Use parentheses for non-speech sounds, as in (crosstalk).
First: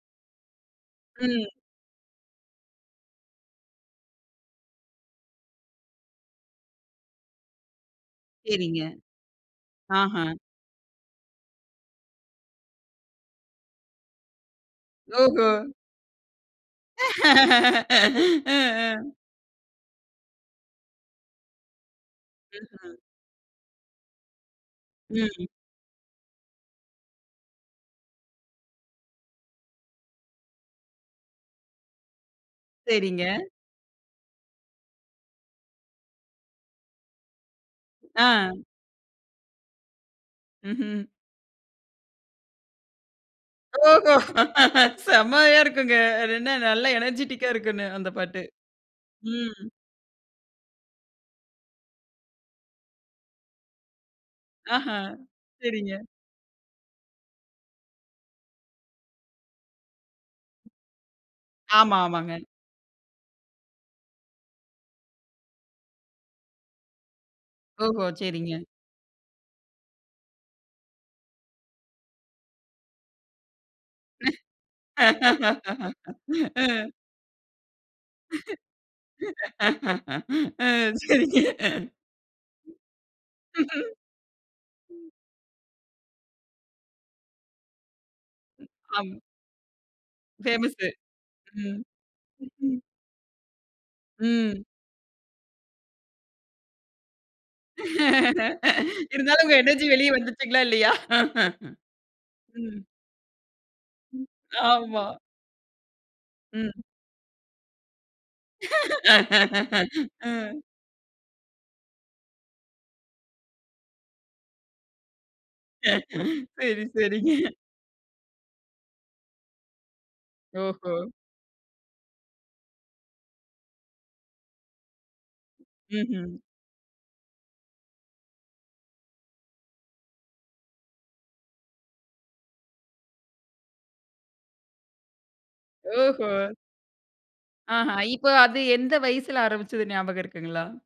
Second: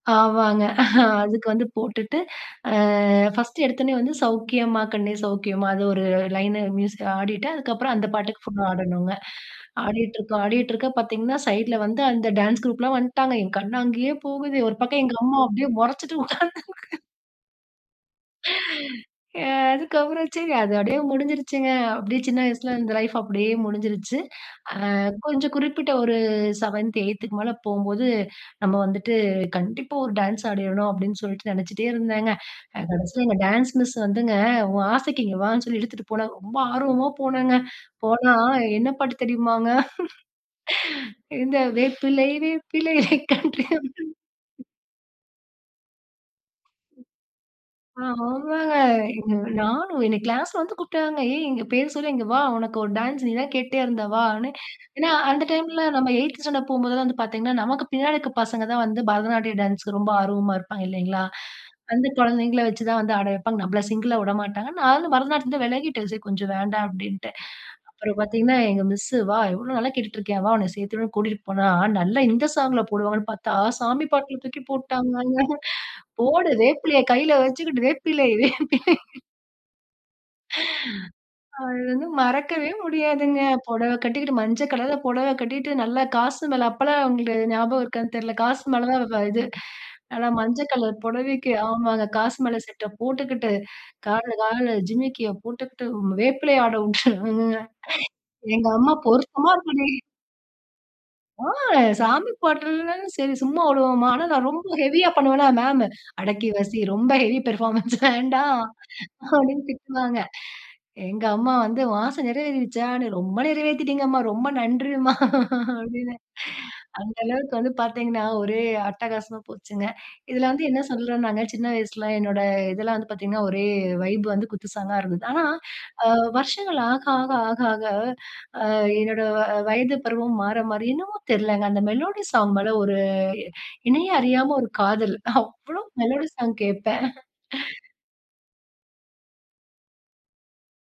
ஆவாங்க. (chuckles) அதுக்கு ம். வந்து போட்டுட்டு, அ ஃபர்ஸ்ட்டு எடுத்தோனே வந்து "சௌக்கியமா, கண்ணே சௌக்கியமா" அது ஒரு லைன்னு, மியூசிக் ஆடிட்டு, அதுக்கப்புறம் அந்த பாட்டுக்கு ஃபுல்லா சரிங்க. ஆடணுங்க. அஹ. ஆடிட்ருக்க, ஆடிட்ருக்க பார்த்தீங்கன்னா, சைட்ல வந்து அந்த டான்ஸ் குரூப்லாம் வந்துட்டாங்க, என் கண்ணு அங்கயே போகுது, ஒரு பக்கம் எங்க அம்மா ஓஹோ. அப்படியே முறைச்சிட்டு உட்காந்து ம், ம். (sighs) ஏ அதுக்கப்புறம் சரி, அது அப்படியே முடிஞ்சிருச்சுங்க. அப்படி சின்ன வயசில இந்த ம்ஹ்ம். லைஃப் அப்படியே முடிஞ்சிருச்சு. அ, ம். கொஞ்சம் குறிப்பிட்ட ஒரு 7த், 8த்துக்கு மேல போம்போது, நம்ம வந்துட்டு, கண்டிப்பா ஒரு டான்ஸ் ஆடிறணும் அப்படின்னு சொல்லிட்டு நினைச்சிட்டே இருந்தேங்க. அ சரிங்க. கடைசியில எங்க டான்ஸ் மிஸ் வந்துங்க, உன் ஆசைக்கு இங்க வான்னு சொல்லி இழுத்துட்டு போனாங்க. ரொம்ப ஆர்வமா போனேங்க, போனா அ. என்ன பாட்டு தெரியுமாங்க? ம்ஹ்ம். (chuckles) இந்த வேப்பிலை, வேப்பிலை, கன்றி அம்மன் ஓஹோ! செமையா இருக்குங்க. அது என்ன நல்ல அ, எனர்ஜெடிக்கா இருக்கும்ன்னு. அந்த பாட்டு. ஆமாங்க. எ ம். நானும் என்ன கிளாஸ்ல வந்து கூப்பிட்டாங்க. ஏய் இங்க பேர் சொல்லி இங்க வா. உனக்கு ஒரு டான்ஸ்! நீ தான் கேட்டுட்டே இருந்த வான்னு. அஹ. ஏன்னா, அந்த டைம்ல சரிங்க. நம்ம 8த்து ஸ்டாண்டர்ட் போம்போதெல்லாம் வந்து பார்த்தீங்கன்னா, நமக்கு பின்னாடி இருக்கிற பசங்க தான் வந்து பரதநாட்டியம் டான்ஸுக்கு ரொம்ப ஆர்வமா இருப்பாங்க இல்லைங்களா? ஆமா, அந்த ஆமாங்க. குழந்தைங்கள வச்சுதான் வந்து ஆட வைப்பாங்க. நம்மள சிங்கிளா வுட மாட்டாங்க. நானும் பரதநாட்டியத்தில இருந்தே விலகிட்டேன். சரி கொஞ்சம் வேண்டாம் அப்படின்ட்டு. ஓஹோ! அப்புறம் பார்த்தீங்கனா, சரிங்க. எங்க மிஸ் "வா, எவ்வளவு நாளா கேட்டுட்டு இருக்கேன், வா உன்ன சேர்த்துவிடுறேன்னு" கூட்டிட்டு போனா, நல்லா இந்த சாங்ல போடுவாங்கனு பார்த்தா, சாமி பாட்டுல தூக்கி போட்டுட்டாங்க. (chuckles) போடு! ம். வேப்பிலைய கையில வச்சிக்கிட்டு வேப்பிலை, (chuckles) வேப்பிலை. (laughs) ம். (sighs) சரிங்க. அது வந்து மறக்கவே முடியாதுங்க! புடவ (chuckles) ம். கட்டிக்கிட்டு மஞ்ச கலர்ல புடவ கட்டிகிட்டு, நல்லா காசு மேல அப்போலாம் உங்களுக்கு ஞாபகம் இருக்கான்னு தெரியல, காசு மால ஆம். தான் இது. நல்லா மஞ்ச ஃபேமஸ்சு. கலர் புடவைக்கு ஆமாங்க. காசு மால ம். செட்ட போட்டுக்கிட்டு, காலுனு ம். காலுனு ஜிம்மிக்கிய போட்டுக்கிட்டு, ம் வேப்பிலை ஆட உட்டாங்கங்க. எங்க அம்மா இருந்தாலும் பொருத்தமா உங்க எனர்ஜி இருக்குடி! வெளிய வந்துச்சுங்களா இல்லையா? ஆ! சாமி ம். பாட்டனாலும் சரி சும்மா விடுவோமா, ஆனா நான் ரொம்ப ஆமா. ஹெவியா பண்ணுவேனா, மேம், அடக்கி வாசி, ம். ரொம்ப ஹெவி பெர்ஃபார்மன்ஸ் வேண்டாம். அப்படின்னு (laughs) திட்டுவாங்க. ம். எங்க அம்மா வந்து உன் ஆச நிறைவேறிரிச்சான்னு? ரொம்ப நிறைவேத்திட்டீங்க அம்மா ரொம்ப நன்றிம்மா (chuckles) அப்படின்னு சரி, அந்த சரிங்க. அளவுக்கு வந்து பார்த்தீங்கன்னா, ஒரே அட்டகாசமா போச்சுங்க. இதுல வந்து என்ன ஓஹோ. சொல்றோனாங்க, சின்ன வயசுல, என்னோட இதெல்லாம் வந்து பார்த்தீங்கன்னா, ஒரே வைப் வந்து குத்து சாங்கா இருந்தது. ஆனா, அ ம்ஹ்ம். வருஷங்கள் ஆக, ஆக, ஆக, ஆக, அ, என்னோட வ வயது பருவம் மாற மாற என்னமோ தெரிலங்க. அந்த மெலோடி சாங் மேல ஒரு என்னையே அறியாம ஒரு காதல். அவ்வளோ மெலோடி ஓஹோ! சாங் கேட்பேன். அஹ. (chuckles) இப்போ அது எந்த வயசுல ஆரம்பிச்சது ஞாபகம் இருக்குங்களா?